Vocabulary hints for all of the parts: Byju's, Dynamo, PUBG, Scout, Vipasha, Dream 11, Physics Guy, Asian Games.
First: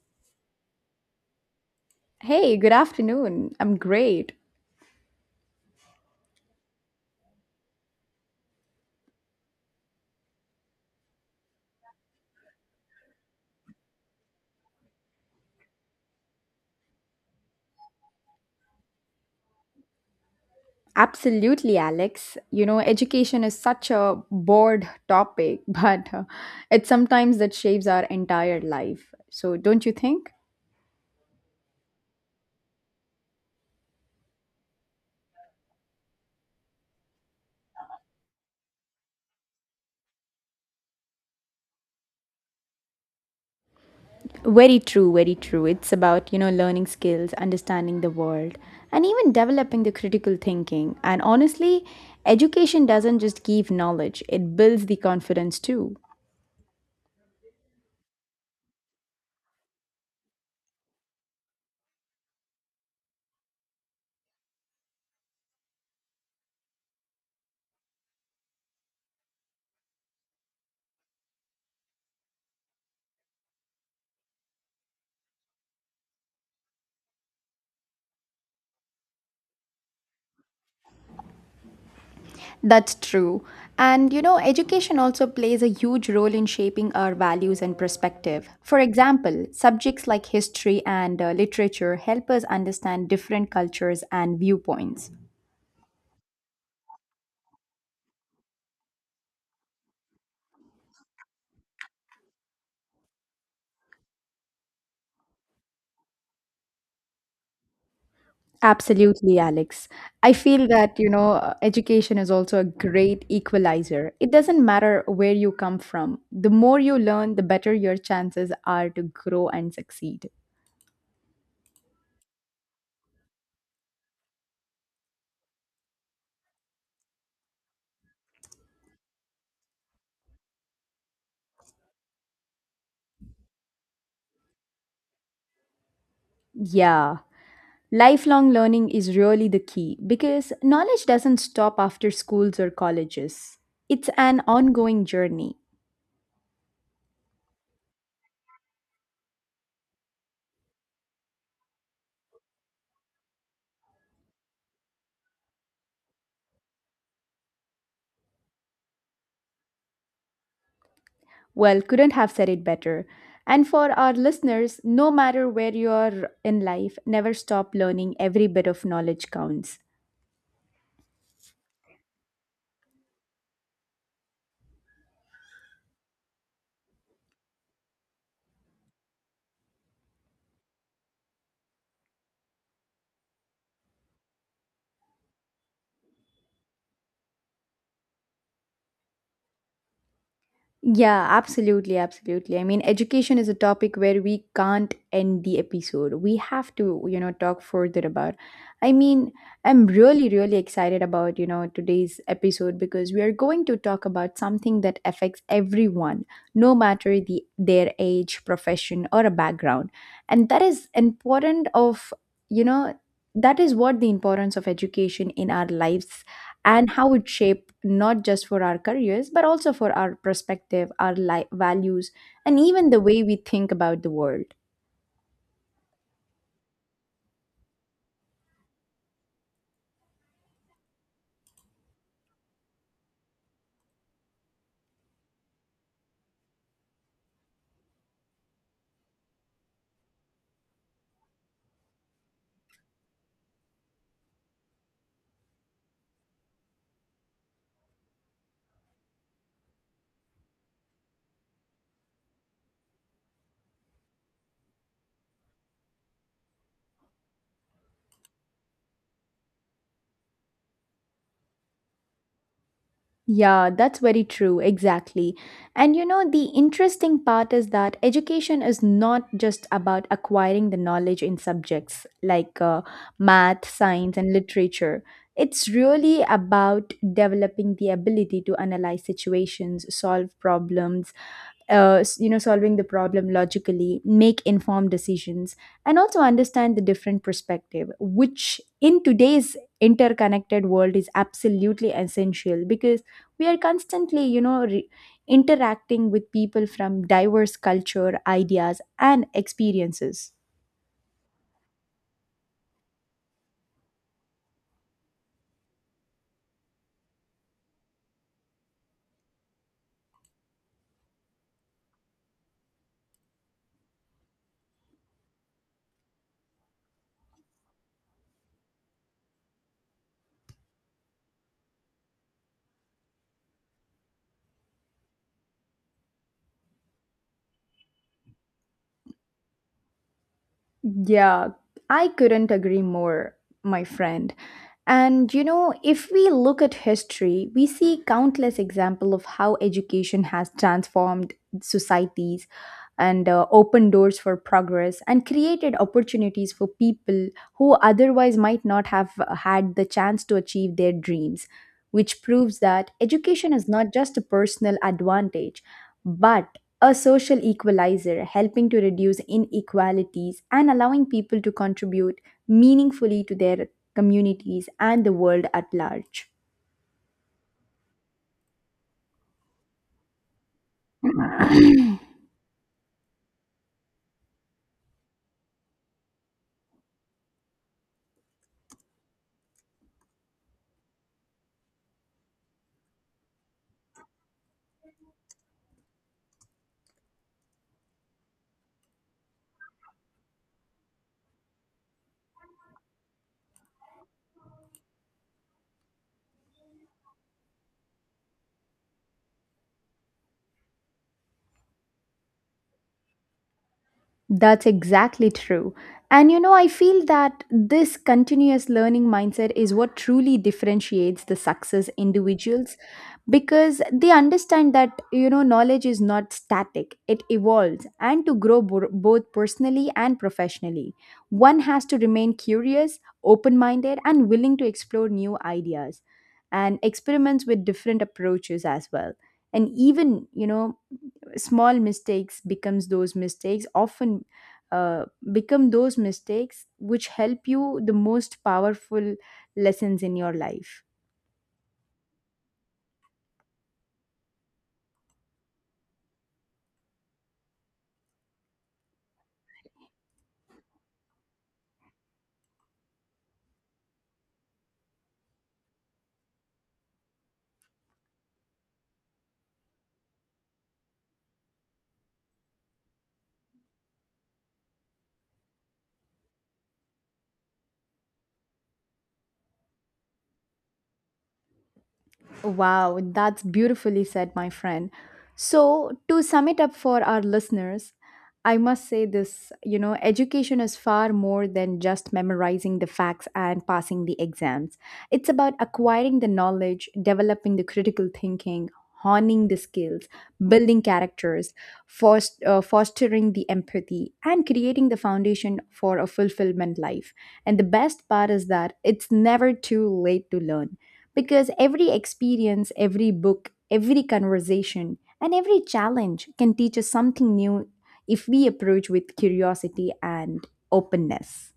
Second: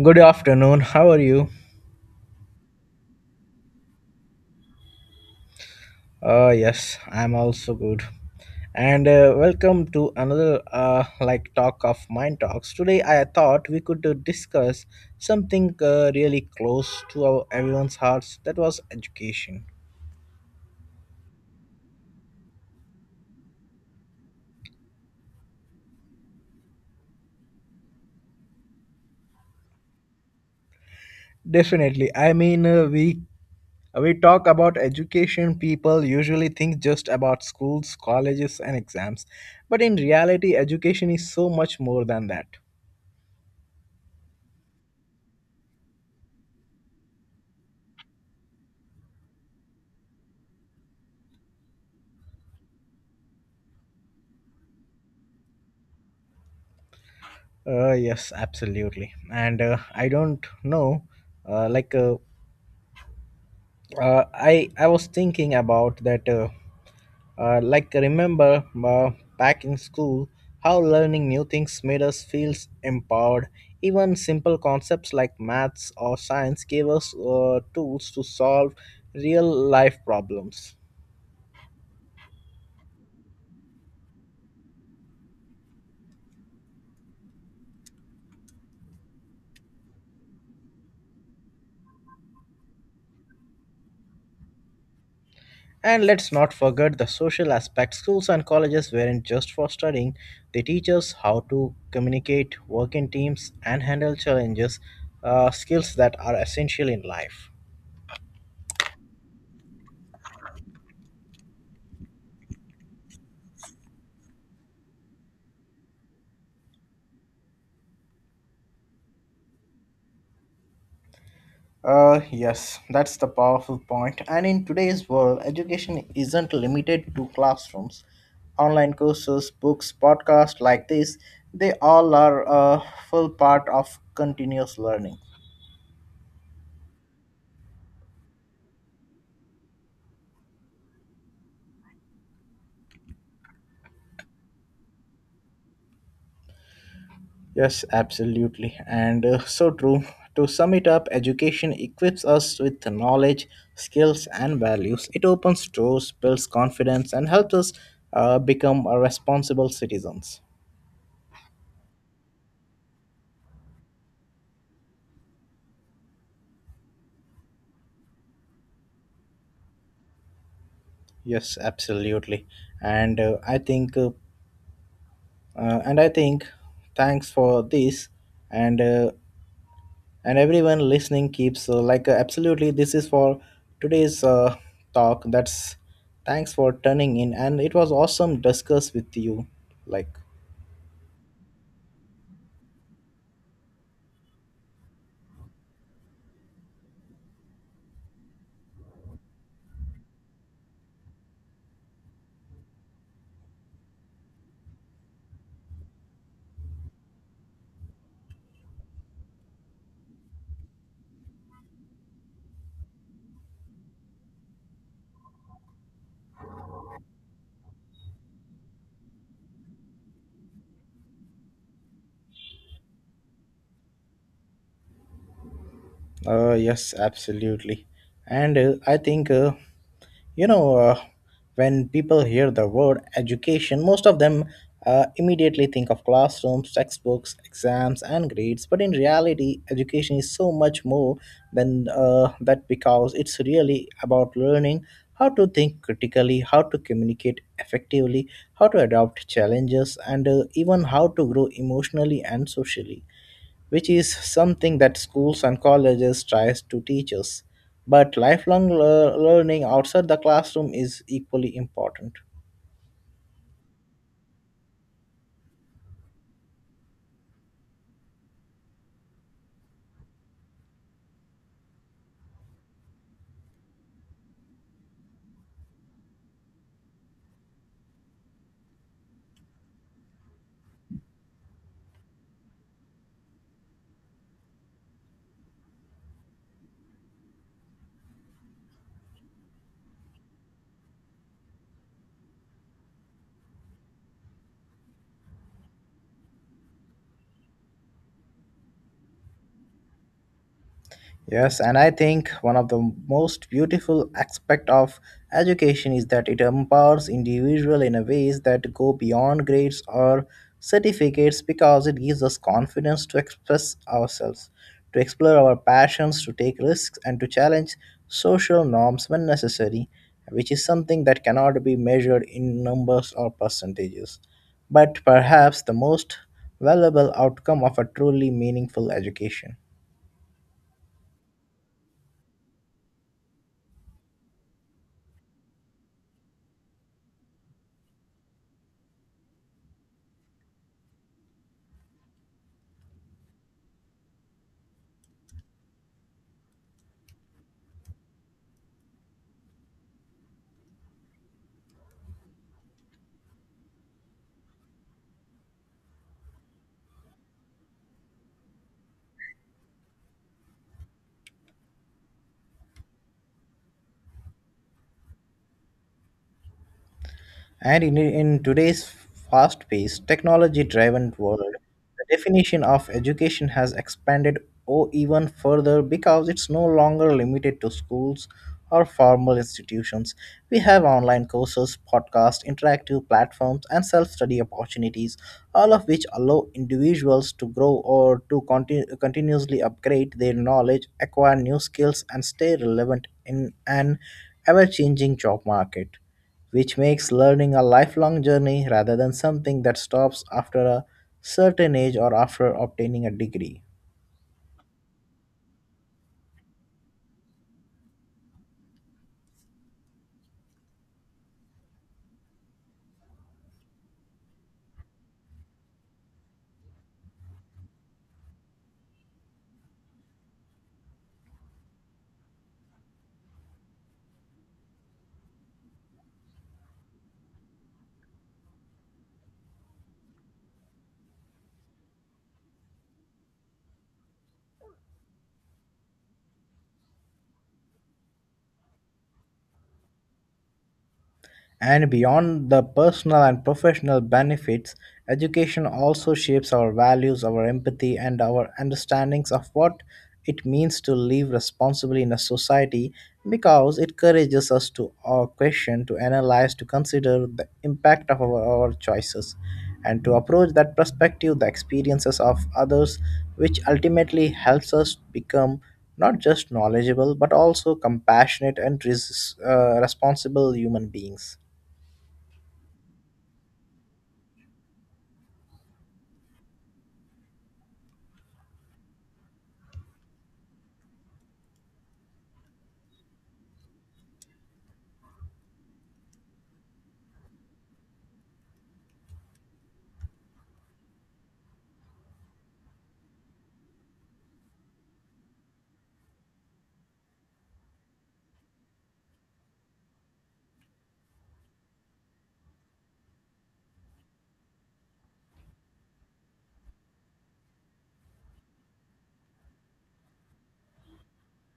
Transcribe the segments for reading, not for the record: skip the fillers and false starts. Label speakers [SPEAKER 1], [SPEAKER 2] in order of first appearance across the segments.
[SPEAKER 1] Good afternoon. How are you?
[SPEAKER 2] Hey, good afternoon. I'm great.
[SPEAKER 1] Yes, I'm also good. And welcome to another like talk of mind talks. Today, I thought we could discuss something really close to our everyone's hearts. That was education.
[SPEAKER 2] Absolutely, Alex. Education is such a broad topic, but it's sometimes that shapes our entire life. So, don't you think?
[SPEAKER 1] Definitely. I mean, we talk about education. People usually think just about schools, colleges, and exams, but in reality, education is so much more than that.
[SPEAKER 2] Very true, very true. It's about, learning skills, understanding the world, and even developing the critical thinking. And honestly, education doesn't just give knowledge, it builds the confidence too.
[SPEAKER 1] Yes, absolutely. And I don't know, uh, like uh, I was thinking about that. Remember back in school, how learning new things made us feel empowered. Even simple concepts like maths or science gave us tools to solve real life problems.
[SPEAKER 2] That's true. And education also plays a huge role in shaping our values and perspective. For example, subjects like history and literature help us understand different cultures and viewpoints.
[SPEAKER 1] And let's not forget the social aspect. Schools and colleges weren't just for studying, they teach us how to communicate, work in teams, and handle challenges, skills that are essential in life.
[SPEAKER 2] Absolutely, Alex. I feel that, education is also a great equalizer. It doesn't matter where you come from, the more you learn, the better your chances are to grow and succeed.
[SPEAKER 1] Yes, that's the powerful point. And in today's world, education isn't limited to classrooms. Online courses, books, podcasts like this, they all are a full part of continuous learning.
[SPEAKER 2] Yeah. Lifelong learning is really the key because knowledge doesn't stop after schools or colleges. It's an ongoing journey.
[SPEAKER 1] Yes, absolutely. And so true. To sum it up, education equips us with the knowledge, skills, and values. It opens doors, builds confidence, and helps us become a responsible citizens.
[SPEAKER 2] Well, couldn't have said it better. And for our listeners, no matter where you are in life, never stop learning. Every bit of knowledge counts.
[SPEAKER 1] Yes, absolutely. And uh, I think, uh, and I think, thanks for this. And everyone listening keeps absolutely this is for today's talk that's thanks for turning in and it was awesome discuss with you like.
[SPEAKER 2] Yeah, absolutely, absolutely. I mean, education is a topic where we can't end the episode. We have to, talk further about. I mean, I'm really, really excited about, today's episode because we are going to talk about something that affects everyone, no matter their age, profession, or a background. And that is important of, you know, that is what the importance of education in our lives, and how it shaped not just for our careers but also for our perspective values, and even the way we think about the world.
[SPEAKER 1] Yes, absolutely. And I think, you know, when people hear the word education, most of them immediately think of classrooms, textbooks, exams, and grades. But in reality, education is so much more than that because it's really about learning how to think critically, how to communicate effectively, how to adopt challenges, and even how to grow emotionally and socially, which is something that schools and colleges tries to teach us. But learning outside the classroom is equally important.
[SPEAKER 2] Yeah, that's very true, exactly. And the interesting part is that education is not just about acquiring the knowledge in subjects like math, science, and literature. It's really about developing the ability to analyze situations, solve problems, solving the problem logically, make informed decisions, and also understand the different perspective, which in today's interconnected world is absolutely essential because we are constantly interacting with people from diverse culture ideas and experiences.
[SPEAKER 1] Yes, and I think one of the most beautiful aspect of education is that it empowers individual in a ways that go beyond grades or certificates because it gives us confidence to express ourselves, to explore our passions, to take risks and to challenge social norms when necessary, which is something that cannot be measured in numbers or percentages. But perhaps the most valuable outcome of a truly meaningful education.
[SPEAKER 2] Yeah, I couldn't agree more, my friend. And, if we look at history, we see countless example of how education has transformed societies, and opened doors for progress and created opportunities for people who otherwise might not have had the chance to achieve their dreams, which proves that education is not just a personal advantage, but a social equalizer, helping to reduce inequalities and allowing people to contribute meaningfully to their communities and the world at large.
[SPEAKER 1] And in today's fast paced, technology driven world, the definition of education has expanded or even further because it's no longer limited to schools or formal institutions. We have online courses, podcasts, interactive platforms, and self study opportunities, all of which allow individuals to grow or to continuously upgrade their knowledge, acquire new skills, and stay relevant in an ever changing job market, which makes learning a lifelong journey rather than something that stops after a certain age or after obtaining a degree.
[SPEAKER 2] That's exactly true. And I feel that this continuous learning mindset is what truly differentiates the success individuals because they understand that, knowledge is not static, it evolves. And to grow both personally and professionally, one has to remain curious, open minded, and willing to explore new ideas and experiments with different approaches as well. And even, small mistakes becomes those mistakes often uh, become those mistakes which help you the most powerful lessons in your life.
[SPEAKER 1] And beyond the personal and professional benefits, education also shapes our values, our empathy, and our understandings of what it means to live responsibly in a society because it encourages us to question, to analyze, to consider the impact of our choices, and to approach that perspective, the experiences of others, which ultimately helps us become not just knowledgeable but also compassionate and responsible human beings.
[SPEAKER 2] Wow, that's beautifully said, my friend. So, to sum it up for our listeners, I must say this, education is far more than just memorizing the facts and passing the exams. It's about acquiring the knowledge, developing the critical thinking, honing the skills, building characters, fostering the empathy, and creating the foundation for a fulfillment life. And the best part is that it's never too late to learn because every experience, every book, every conversation, and every challenge can teach us something new if we approach with curiosity and openness.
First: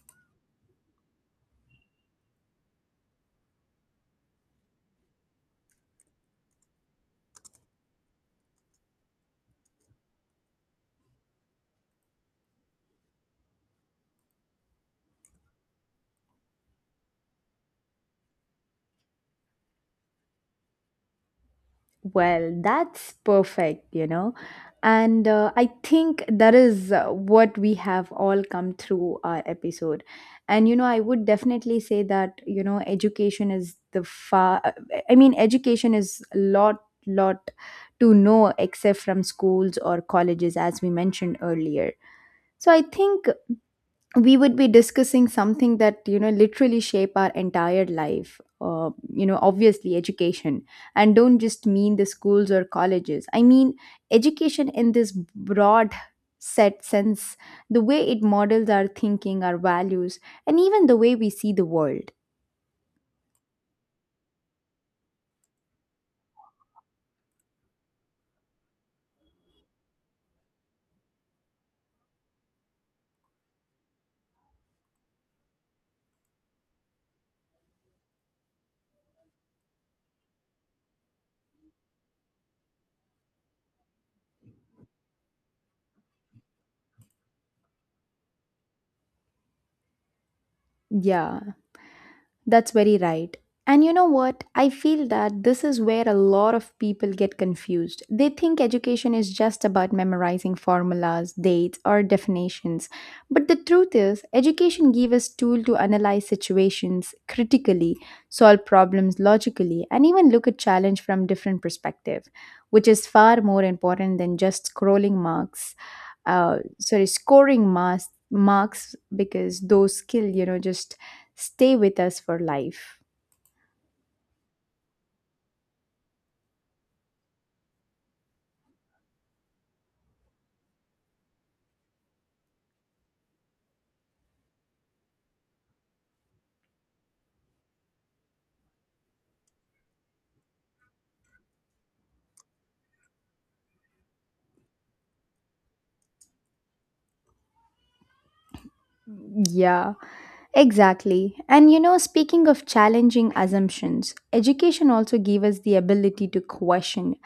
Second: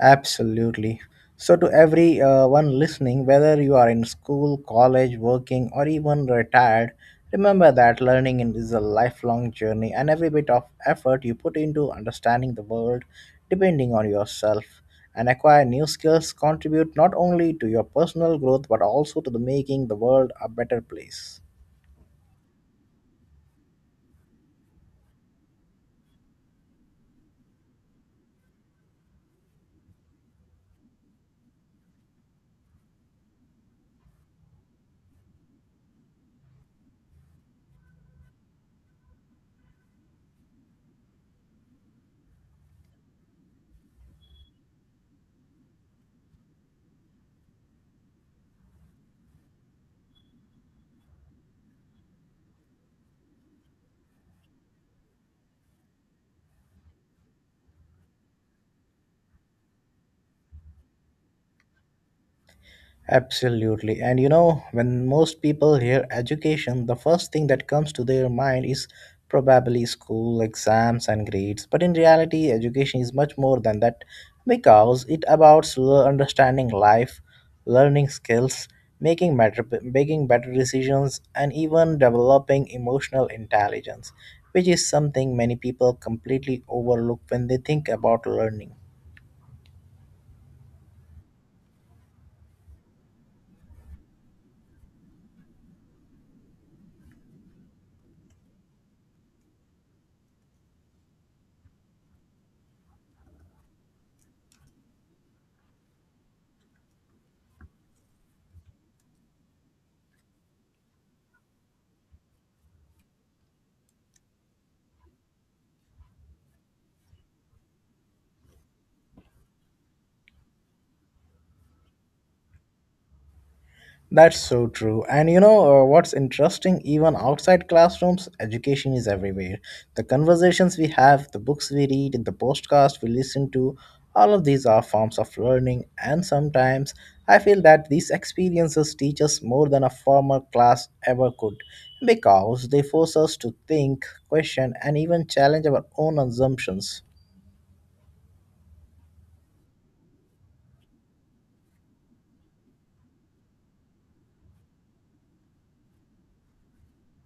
[SPEAKER 1] Absolutely. So, to every one listening, whether you are in school, college, working, or even retired, remember that is a lifelong journey, and every bit of effort you put into understanding the world, depending on yourself, and acquire new skills, contribute not only to your personal growth but also to the making the world a better place.
[SPEAKER 2] Well, that's perfect, you know. And I think that is what we have all come through our episode. And, I would definitely say that, education is the far, I mean, education is a lot to know except from schools or colleges, as we mentioned earlier. So I think we would be discussing something that, literally shape our entire life, obviously education, and don't just mean the schools or colleges. I mean, education in this broad set sense, the way it models our thinking, our values, and even the way we see the world.
[SPEAKER 1] Absolutely. And you know, when most people hear education, the first thing that comes to their mind is probably school, exams, and grades. But in reality, education is much more than that because it understanding life, learning skills, making better decisions, and even developing emotional intelligence, which is something many people completely overlook when they think about learning.
[SPEAKER 2] Yeah, that's very right. And you know what? I feel that this is where a lot of people get confused. They think education is just about memorizing formulas, dates, or definitions. But the truth is, education gives us tool to analyze situations critically, solve problems logically, and even look at challenge from different perspective, which is far more important than just scrolling marks. Sorry, scoring marks because those skill, just stay with us for life.
[SPEAKER 1] That's so true. And you know what's interesting? Even outside classrooms, education is everywhere. The conversations we have, the books we read, the podcasts we listen to, all of these are forms of learning. And sometimes I feel that these experiences teach us more than a formal class ever could because they force us to think, question, and even challenge our own assumptions.
[SPEAKER 2] Yeah, exactly. And speaking of challenging assumptions, education also gave us the ability to question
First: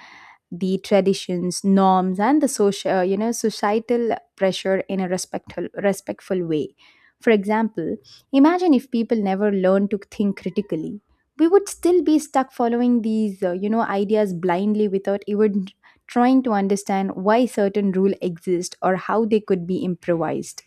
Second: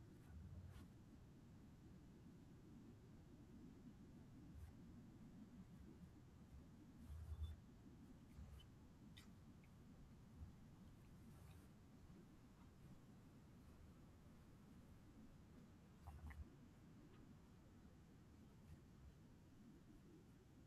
[SPEAKER 2] the traditions, norms, and the societal pressure in a respectful, respectful way. For example, imagine if people never learn to think critically, we would still be stuck following these, ideas blindly without even trying to understand why certain rule exist or how they could be improvised.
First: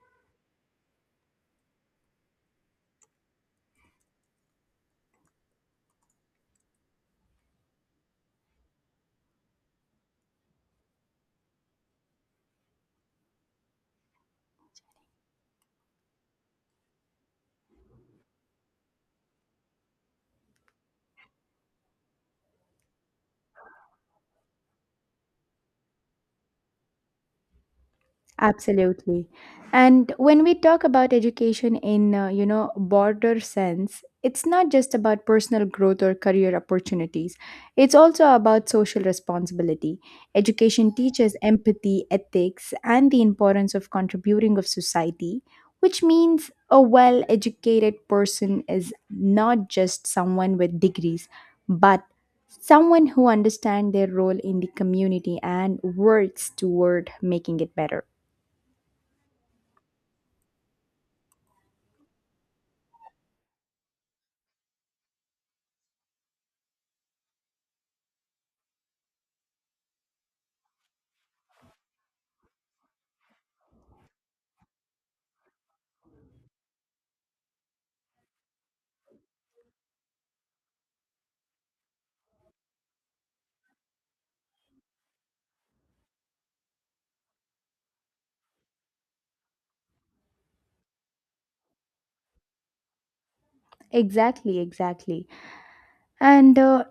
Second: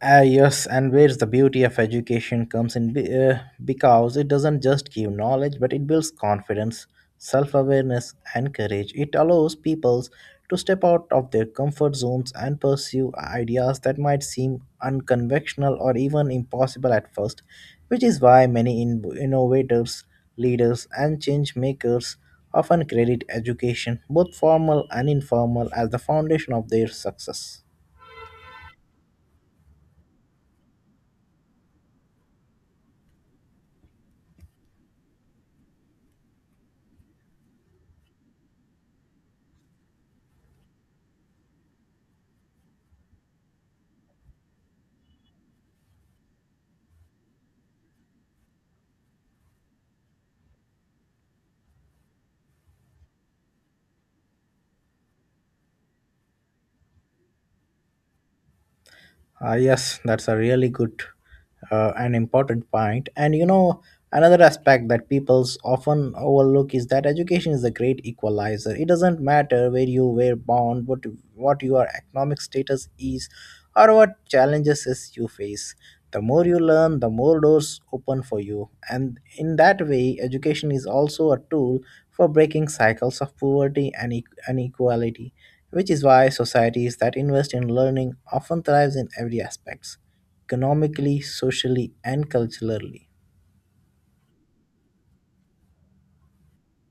[SPEAKER 1] Ah, yes, and where's the beauty of education comes in because it doesn't just give knowledge but it builds confidence, self awareness, and courage. It allows peoples to step out of their comfort zones and pursue ideas that might seem unconventional or even impossible at first, which is why many innovators, leaders, and change makers often credit education, both formal and informal, as the foundation of their success.
[SPEAKER 2] Absolutely. And when we talk about education in, broader sense, it's not just about personal growth or career opportunities. It's also about social responsibility. Education teaches empathy, ethics, and the importance of contributing of society, which means a well-educated person is not just someone with degrees, but someone who understands their role in the community and works toward making it better.
[SPEAKER 1] Yes, that's a really good and important point. And you know, another aspect that people's often overlook is that education is a great equalizer. It doesn't matter where you were born, what your economic status is, or what challenges is you face. The more you learn, the more doors open for you. And in that way, education is also a tool for breaking cycles of poverty and inequality, which is why societies that invest in learning often thrives in every aspects, economically, socially, and culturally.
[SPEAKER 2] Exactly, exactly. And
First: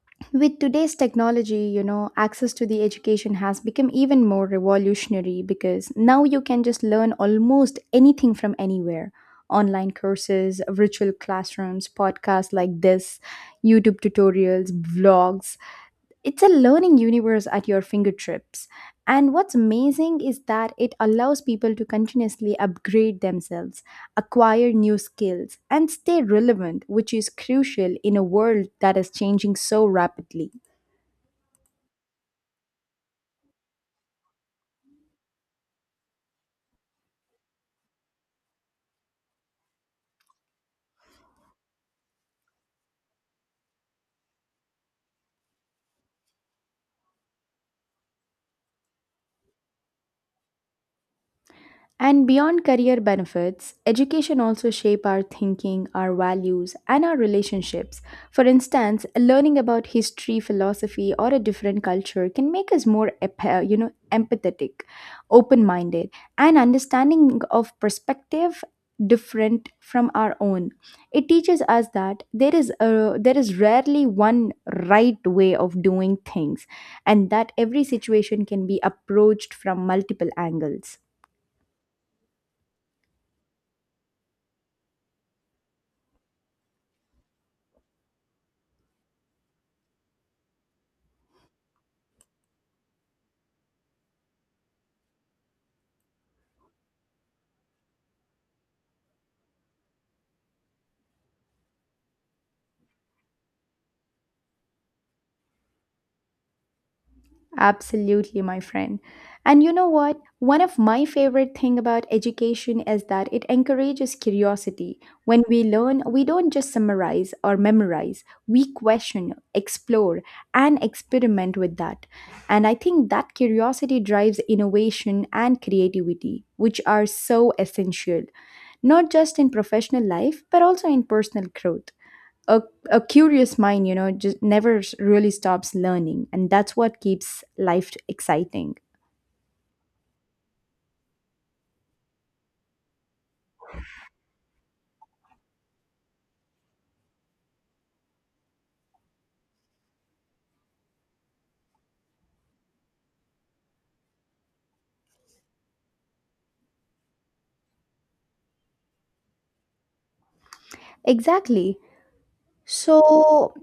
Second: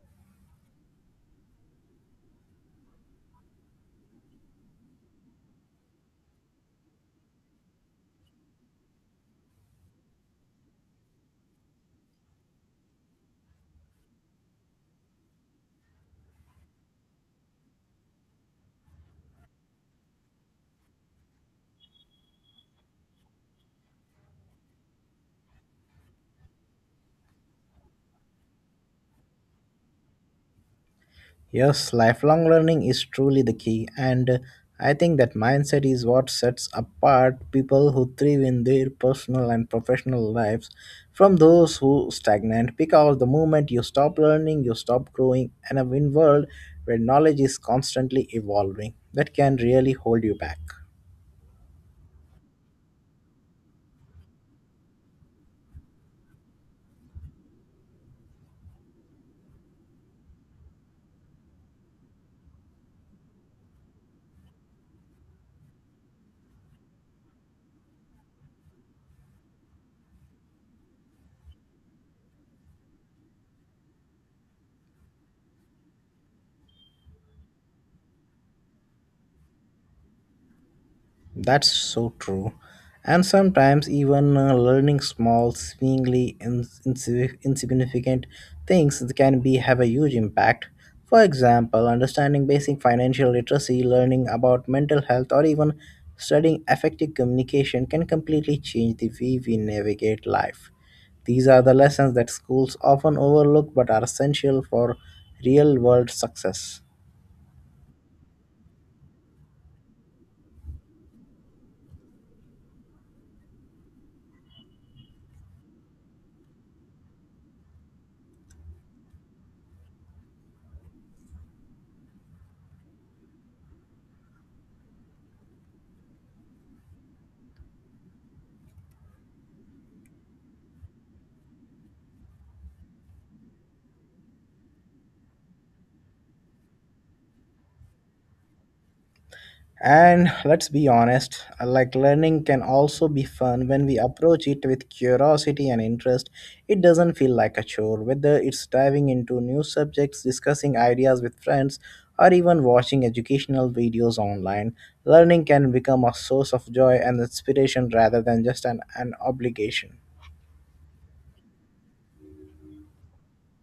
[SPEAKER 2] with today's technology, access to the education has become even more revolutionary because now you can just learn almost anything from anywhere. Online courses, virtual classrooms, podcasts like this, YouTube tutorials, vlogs, it's a learning universe at your fingertips. And what's amazing is that it allows people to continuously upgrade themselves, acquire new skills, and stay relevant, which is crucial in a world that is changing so rapidly.
[SPEAKER 1] Yes, lifelong learning is truly the key, and I think that mindset is what sets apart people who thrive in their personal and professional lives from those who stagnate because the moment you stop learning you stop growing, and a win world where knowledge is constantly evolving that can really hold you back.
[SPEAKER 2] And beyond career benefits, education also shape our thinking, our values, and our relationships. For instance, learning about history, philosophy, or a different culture can make us more, empathetic, open-minded, and understanding of perspective different from our own. It teaches us that there is rarely one right way of doing things, and that every situation can be approached from multiple angles.
[SPEAKER 1] That's so true. And sometimes even learning small, seemingly insignificant things can be have a huge impact. For example, understanding basic financial literacy, learning about mental health, or even studying effective communication can completely change the way we navigate life. These are the lessons that schools often overlook but are essential for real world success.
[SPEAKER 2] Absolutely, my friend. And you know what? One of my favorite thing about education is that it encourages curiosity. When we learn, we don't just summarize or memorize. We question, explore, and experiment with that. And I think that curiosity drives innovation and creativity, which are so essential, not just in professional life, but also in personal growth. A, a curious mind, just never really stops learning. And that's what keeps life exciting.
[SPEAKER 1] And let's be honest, like learning can also be fun when we approach it with curiosity and interest. It doesn't feel like a chore, whether it's diving into new subjects, discussing ideas with friends, or even watching educational videos online. Learning can become a source of joy and inspiration rather than just an obligation.
[SPEAKER 2] Exactly. So,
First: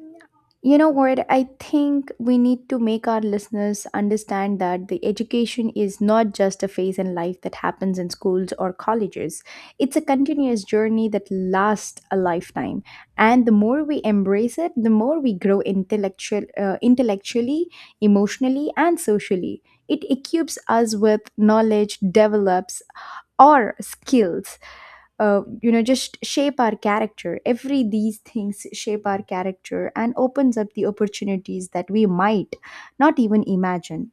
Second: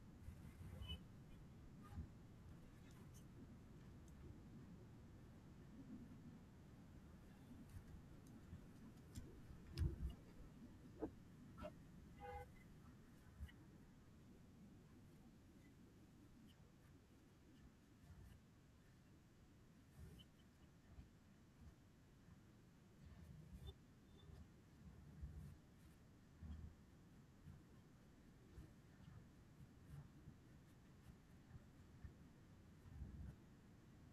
[SPEAKER 2] you know what? I think we need to make our listeners understand that the education is not just a phase in life that happens in schools or colleges. It's a continuous journey that lasts a lifetime. And the more we embrace it, the more we grow intellectually, emotionally, and socially. It equips us with knowledge, develops or skills, just shape our character. Every these things shape our character and opens up the opportunities that we might not even imagine.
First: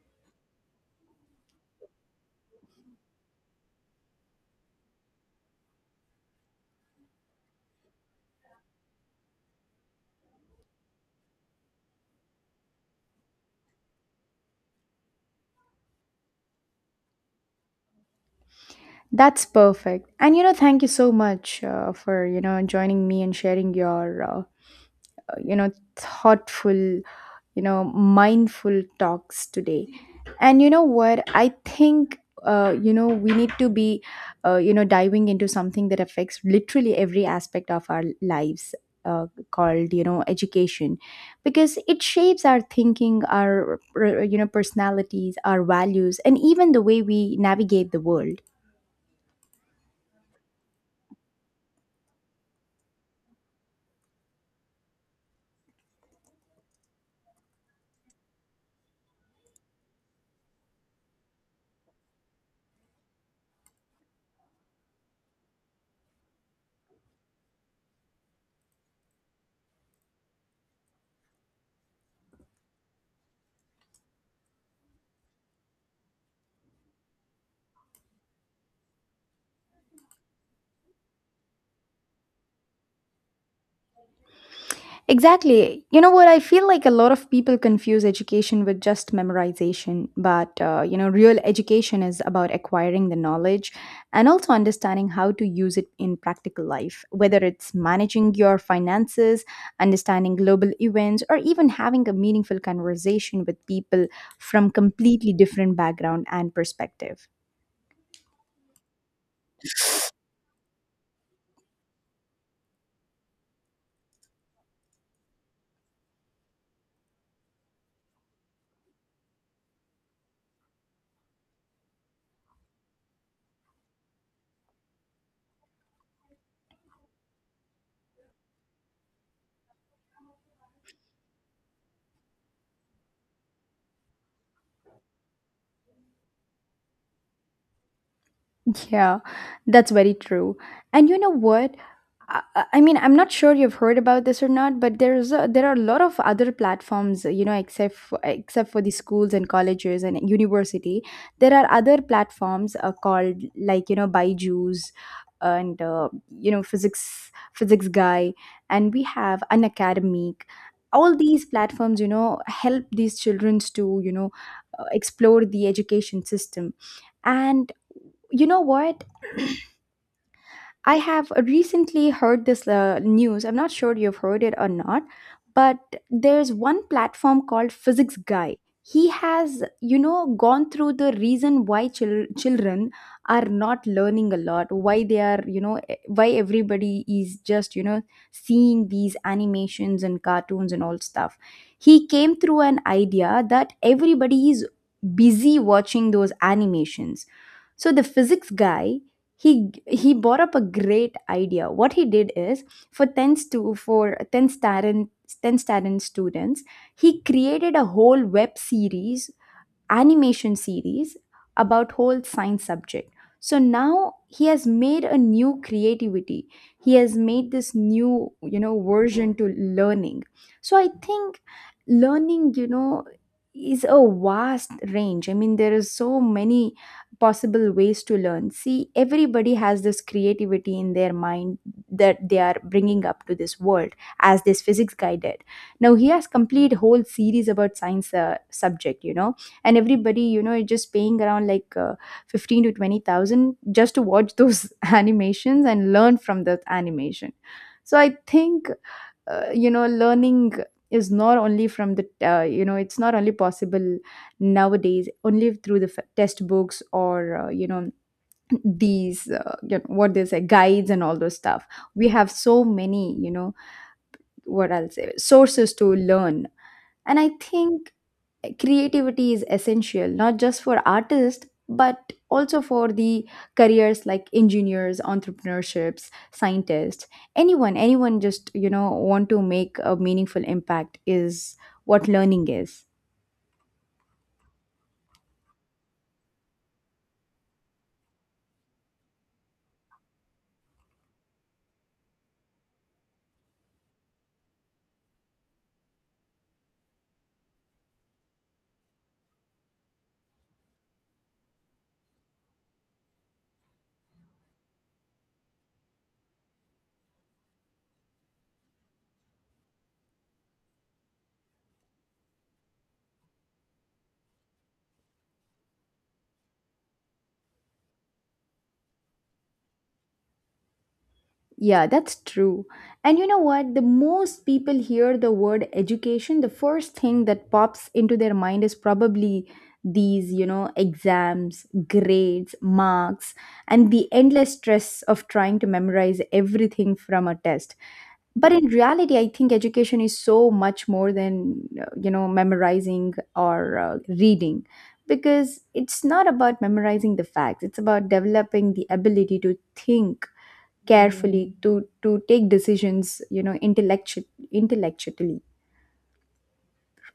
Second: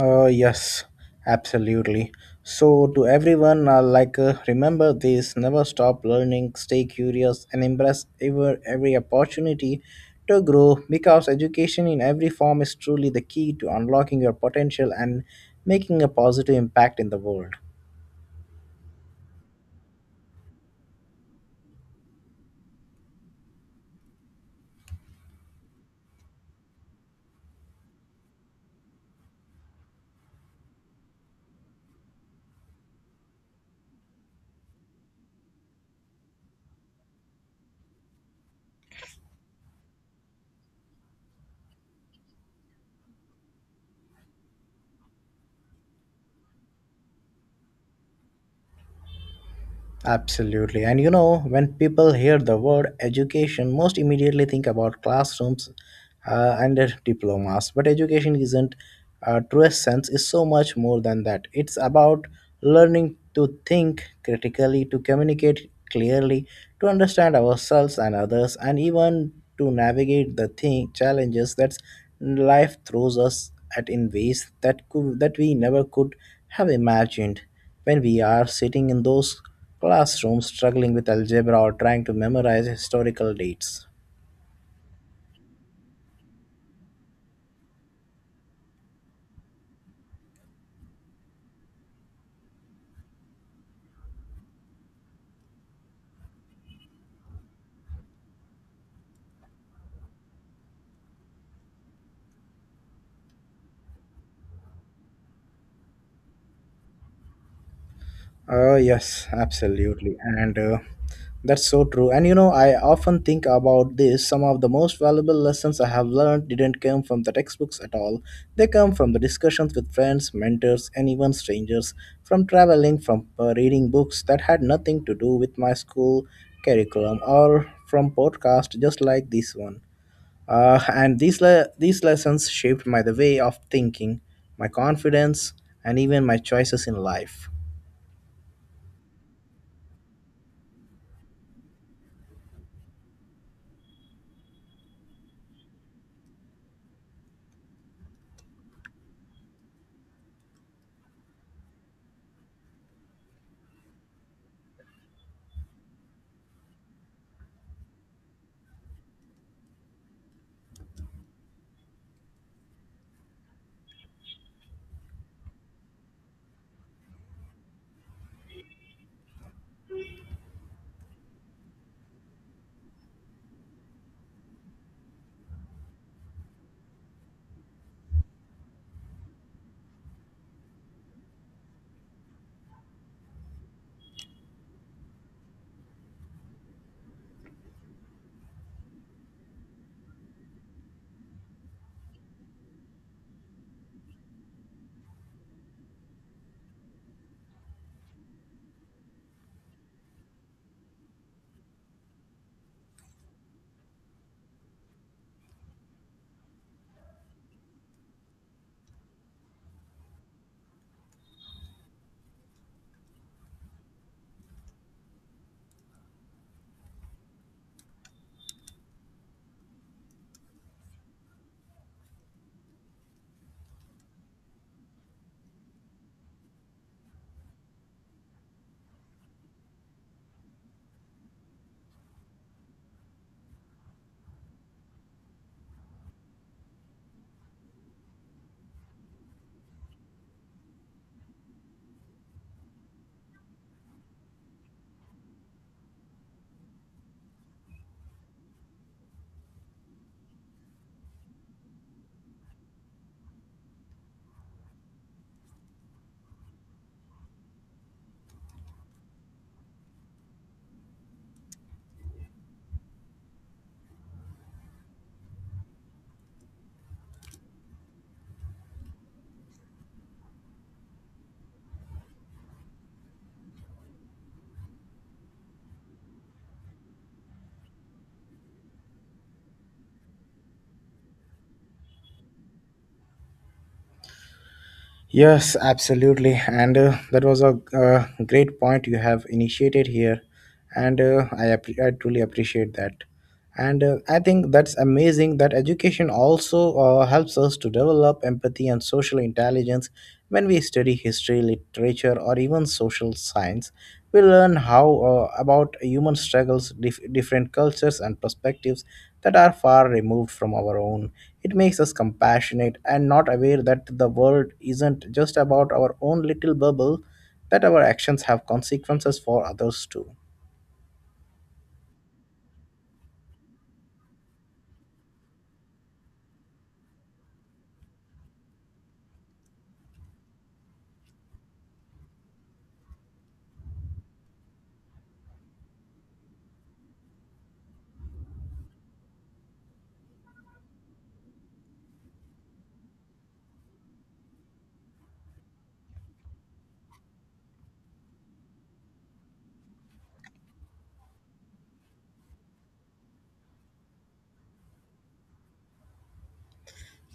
[SPEAKER 1] Yes, absolutely. So, to everyone, remember this never stop learning, stay curious, and embrace every opportunity to grow because education in every form is truly the key to unlocking your potential and making a positive impact in the world.
[SPEAKER 2] That's perfect, and thank you so much for, joining me and sharing your, thoughtful, mindful talks today. And you know what? I think, we need to be, diving into something that affects literally every aspect of our lives, uh, called, education, because it shapes our thinking, our, personalities, our values, and even the way we navigate the world.
[SPEAKER 1] Absolutely. And you know, when people hear the word education, most immediately think about classrooms and diplomas. But education isn't, truest sense, is so much more than that. It's about learning to think critically, to communicate clearly, to understand ourselves and others, and even to navigate the thing, challenges that life throws us at in ways that could that we never could have imagined when we are sitting in those classrooms struggling with algebra or trying to memorize historical dates.
[SPEAKER 2] Exactly. You know what? I feel like a lot of people confuse education with just memorization, but real education is about acquiring the knowledge and also understanding how to use it in practical life, whether it's managing your finances, understanding global events, or even having a meaningful conversation with people from completely different background and perspective.
[SPEAKER 1] Yes, absolutely. And that's so true. And you know, I often think about this. Some of the most valuable lessons I have learned didn't come from the textbooks at all. They come from the discussions with friends, mentors, and even strangers, from traveling, from reading books that had nothing to do with my school curriculum, or from podcasts just like this one. And these lessons shaped my the way of thinking, my confidence, and even my choices in life.
[SPEAKER 2] Yeah, that's very true. And you know what? I mean, I'm not sure you've heard about this or not, but there are a lot of other platforms, except for, except for the schools and colleges and university. There are other platforms called like, Byju's, and Physics Guy, and we have an academic. All these platforms, help these children to, explore the education system. And you know what? I have recently heard this news. I'm not sure you've heard it or not, but there's one platform called Physics Guy. He has, you know, gone through the reason why children are not learning a lot, why they are, why everybody is just, seeing these animations and cartoons and all stuff. He came through an idea that everybody is busy watching those animations. So the physics guy he brought up a great idea. What he did is, for 10th students he created a whole web series, animation series, about whole science subject. So now he has made a new creativity. He has made this new, you know, version to learning. So I think learning, you know, is a vast range. I mean, there is so many possible ways to learn. See, everybody has this creativity in their mind that they are bringing up to this world, as this physics guy did. Now he has complete whole series about science subject, you know, and everybody, you know, is just paying around like 15 to 20,000 just to watch those animations and learn from that animation. So I think, you know, learning is not only from the, you know, it's not only possible nowadays only through the test books or, you know, these, you know, what they say, guides and all those stuff. We have so many, you know, what I'll say, sources to learn. And I think creativity is essential not just for artists but also for the careers like engineers, entrepreneurships, scientists. Anyone, anyone just you know want to make a meaningful impact is what learning is.
[SPEAKER 1] Yes, absolutely. And that was a great point you have initiated here. And I truly appreciate that. And I think that's amazing that education also helps us to develop empathy and social intelligence when we study history, literature, or even social science. We learn how about human struggles, different cultures and perspectives that are far removed from our own. It makes us compassionate and not aware that the world isn't just about our own little bubble, that our actions have consequences for others too.
[SPEAKER 2] Yeah, that's true. And you know what? The most people hear the word education, the first thing that pops into their mind is probably these, you know, exams, grades, marks, and the endless stress of trying to memorize everything from a test. But in reality, I think education is so much more than, you know, memorizing or reading. Because it's not about memorizing the facts, it's about developing the ability to think carefully, to take decisions, you know, intellectually.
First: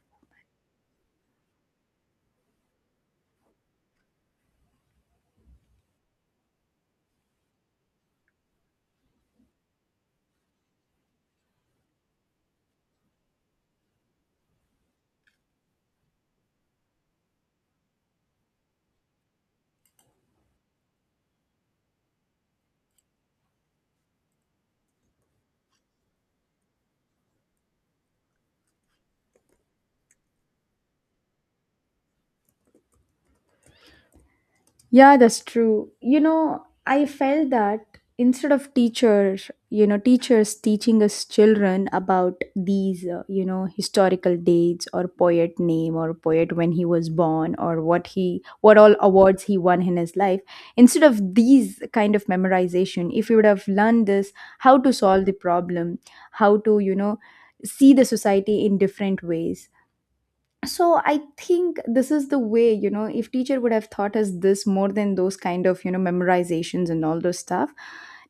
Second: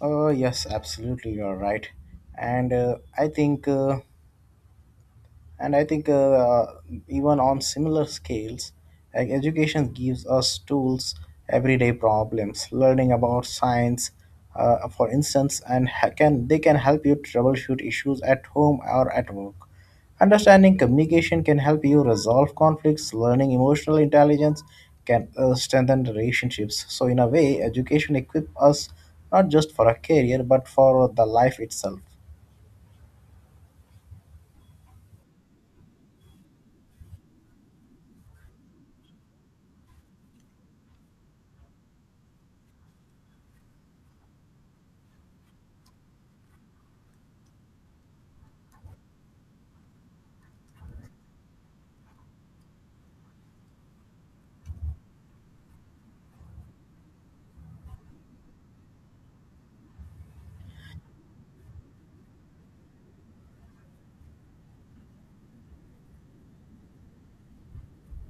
[SPEAKER 1] Oh, yes, absolutely, you're right. And uh, I think uh, And I think even on similar scales, like education gives us tools, everyday problems, learning about science, for instance, and can they can help you troubleshoot issues at home or at work. Understanding communication can help you resolve conflicts. Learning emotional intelligence can strengthen relationships. So, in a way, education equips us not just for a career but for the life itself.
[SPEAKER 2] Yeah, that's true. You know, I felt that instead of teachers, you know, teachers teaching us children about these, you know, historical dates or poet name or poet when he was born or what all awards he won in his life, instead of these kind of memorization, if you would have learned this, how to solve the problem, how to, you know, see the society in different ways. So I think this is the way, you know, if teacher would have taught us this more than those kind of, you know, memorizations and all those stuff,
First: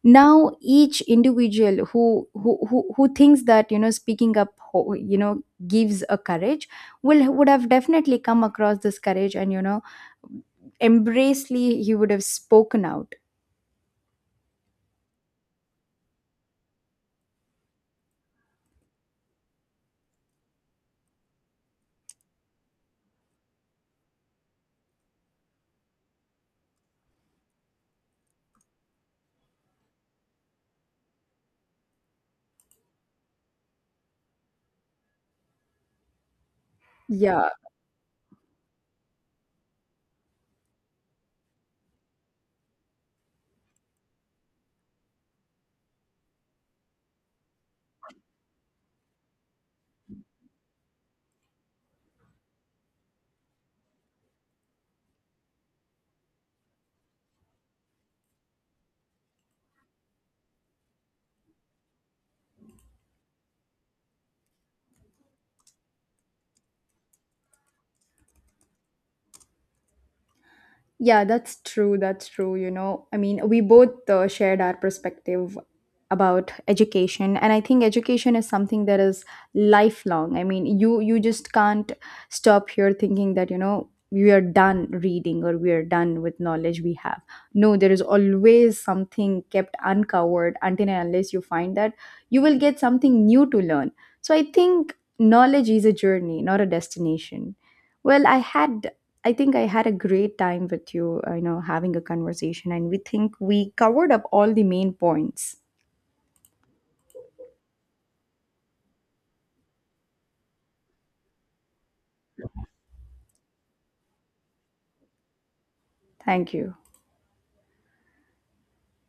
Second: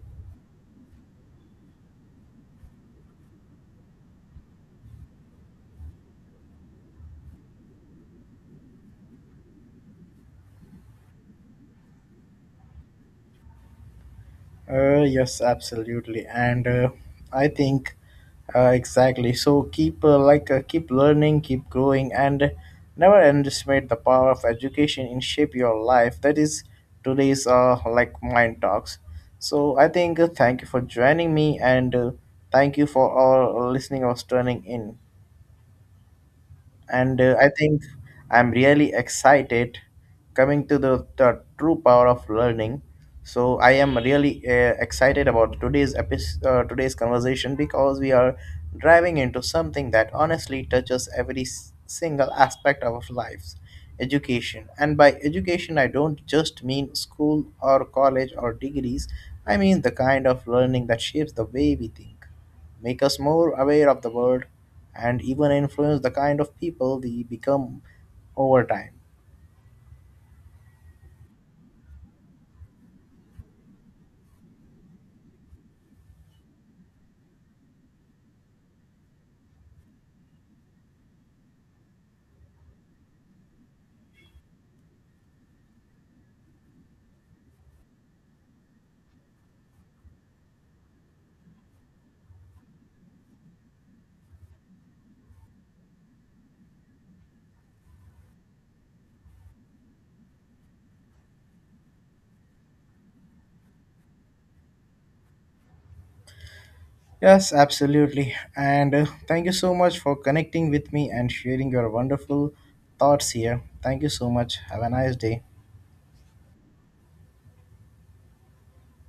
[SPEAKER 2] now each individual who thinks that, you know, speaking up, you know, gives a courage, will would have definitely come across this courage and, you know, embracely he would have spoken out,
[SPEAKER 1] Yes, absolutely, and I think exactly. So keep keep learning, keep growing, and never underestimate the power of education in shape your life. That is today's like mind talks. So I think thank you for joining me, and thank you for all listening or turning in, and
[SPEAKER 2] yeah.
[SPEAKER 1] I think I'm really excited coming to the true power of learning. So I am really excited about today's episode, today's conversation because we are driving into something that honestly touches every single aspect of our lives, education. And by education, I don't just mean school or college or degrees. I mean the kind of learning that shapes the way we think, make us more aware of the world, and even influence the kind of people we become over time.
[SPEAKER 2] Yeah, that's true. That's true. You know, I mean, we both shared our perspective about education, and I think education is something that is lifelong. I mean, you just can't stop here thinking that, you know, we are done reading or we are done with knowledge we have. No, there is always something kept uncovered until and unless you find that you will get something new to learn. So I think knowledge is a journey, not a destination. Well, I think I had a great time with you, you know, having a conversation, and we think we covered up all the main points.
[SPEAKER 1] Yes, absolutely. And thank you so much for connecting with me and sharing your wonderful thoughts here. Thank you so much. Have a nice day.
[SPEAKER 2] Thank you.